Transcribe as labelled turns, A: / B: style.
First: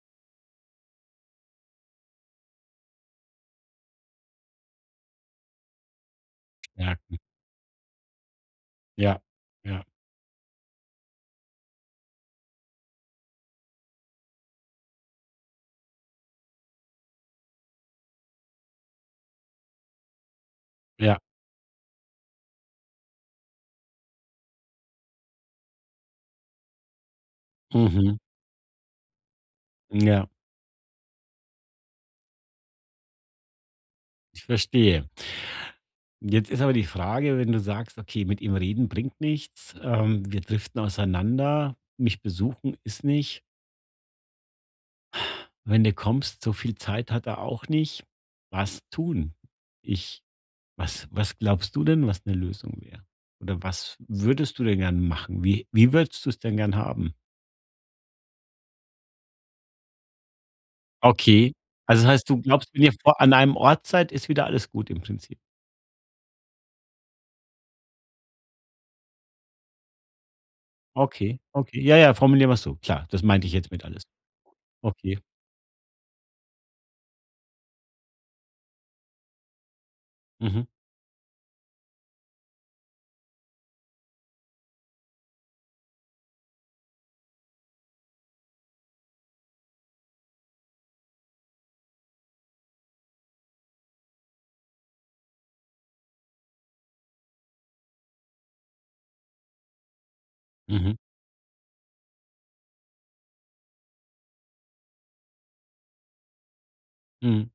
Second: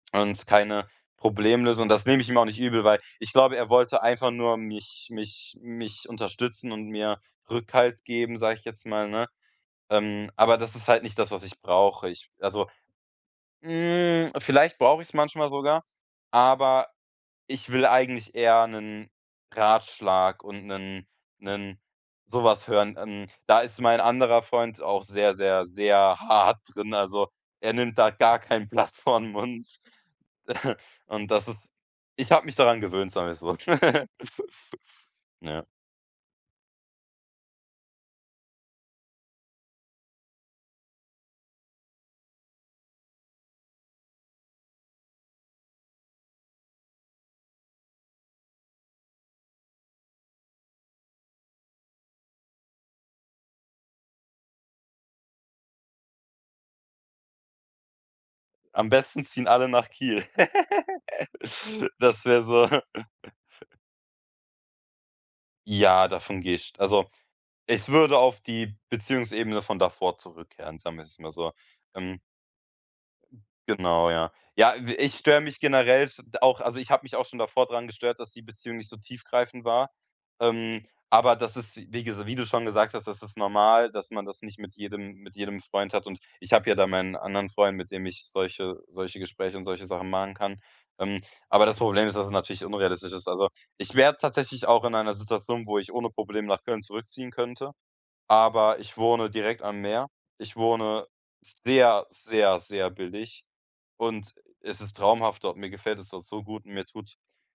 A: Und keine Problemlösung. Das nehme ich ihm auch nicht übel, weil ich glaube, er wollte einfach nur mich mich mich unterstützen und
B: Ja,. [unintelligible]
A: mir Rückhalt geben, sage ich jetzt mal,
B: Ja,
A: ne?
B: ja.
A: Ähm, aber das ist halt nicht das, was ich brauche. Ich also, hm, vielleicht brauche ich es manchmal sogar, aber ich will eigentlich eher 'nen Ratschlag und 'nen
B: Ja.
A: 'nen so was hören. Hm, da ist mein anderer Freund auch sehr, sehr, sehr hart drin, also, er nimmt da
B: Mhm.
A: gar kein Blatt vor 'n Mund.
B: Ja.
A: Und das ist ich habe mich daran gewöhnt, sagen wir es so.
B: Ich verstehe.
A: Ja.
B: Jetzt ist aber die Frage, wenn du sagst: „Okay, mit ihm reden bringt nichts, ähm, wir driften auseinander, mich besuchen ist nicht“ wenn du kommst, so viel Zeit hat er auch nicht. Was tun? Ich was was glaubst du denn, was 'ne Lösung wäre? Oder was würdest du denn gern machen? Wie wie würdest du es denn gern haben?
A: Am besten ziehen alle nach Kiel.
B: Okay, also, das
A: Das
B: heißt, du
A: wäre so
B: glaubst, wenn ihr vor an einem Ort seid, ist wieder alles gut im Prinzip?
A: Ja, davon gehe ich also, ich würde auf die Beziehungsebene von davor zurückkehren, sagen wir es mal
B: Okay,
A: so.
B: okay, ja ja,
A: Ähm
B: formulieren wir so. Klar, das meinte ich jetzt mit alles.
A: Genau, ja. Ja, äh, ich
B: [unintelligible] Okay.
A: störe mich generell s auch, also ich habe mich auch schon davor dran gestört, dass die Beziehung nicht so tiefgreifend war.
B: Mhm.
A: Ähm, aber das ist, wi wie ges wie du schon gesagt hast, das ist normal, dass man das nicht mit jedem mit jedem Freund hat und ich habe ja da meinen anderen Freund, mit dem ich solche solche Gespräche und solche Sachen machen kann, ähm, aber das Problem ist, dass es natürlich unrealistisch ist. Also, ich wäre tatsächlich auch in einer Situation, wo ich ohne Probleme nach Köln zurückziehen könnte, aber ich wohne direkt am Meer. Ich
B: Mhm.
A: wohne sehr, sehr, sehr billig und es ist traumhaft dort. Mir gefällt es dort so gut und mir tut
B: Mhm.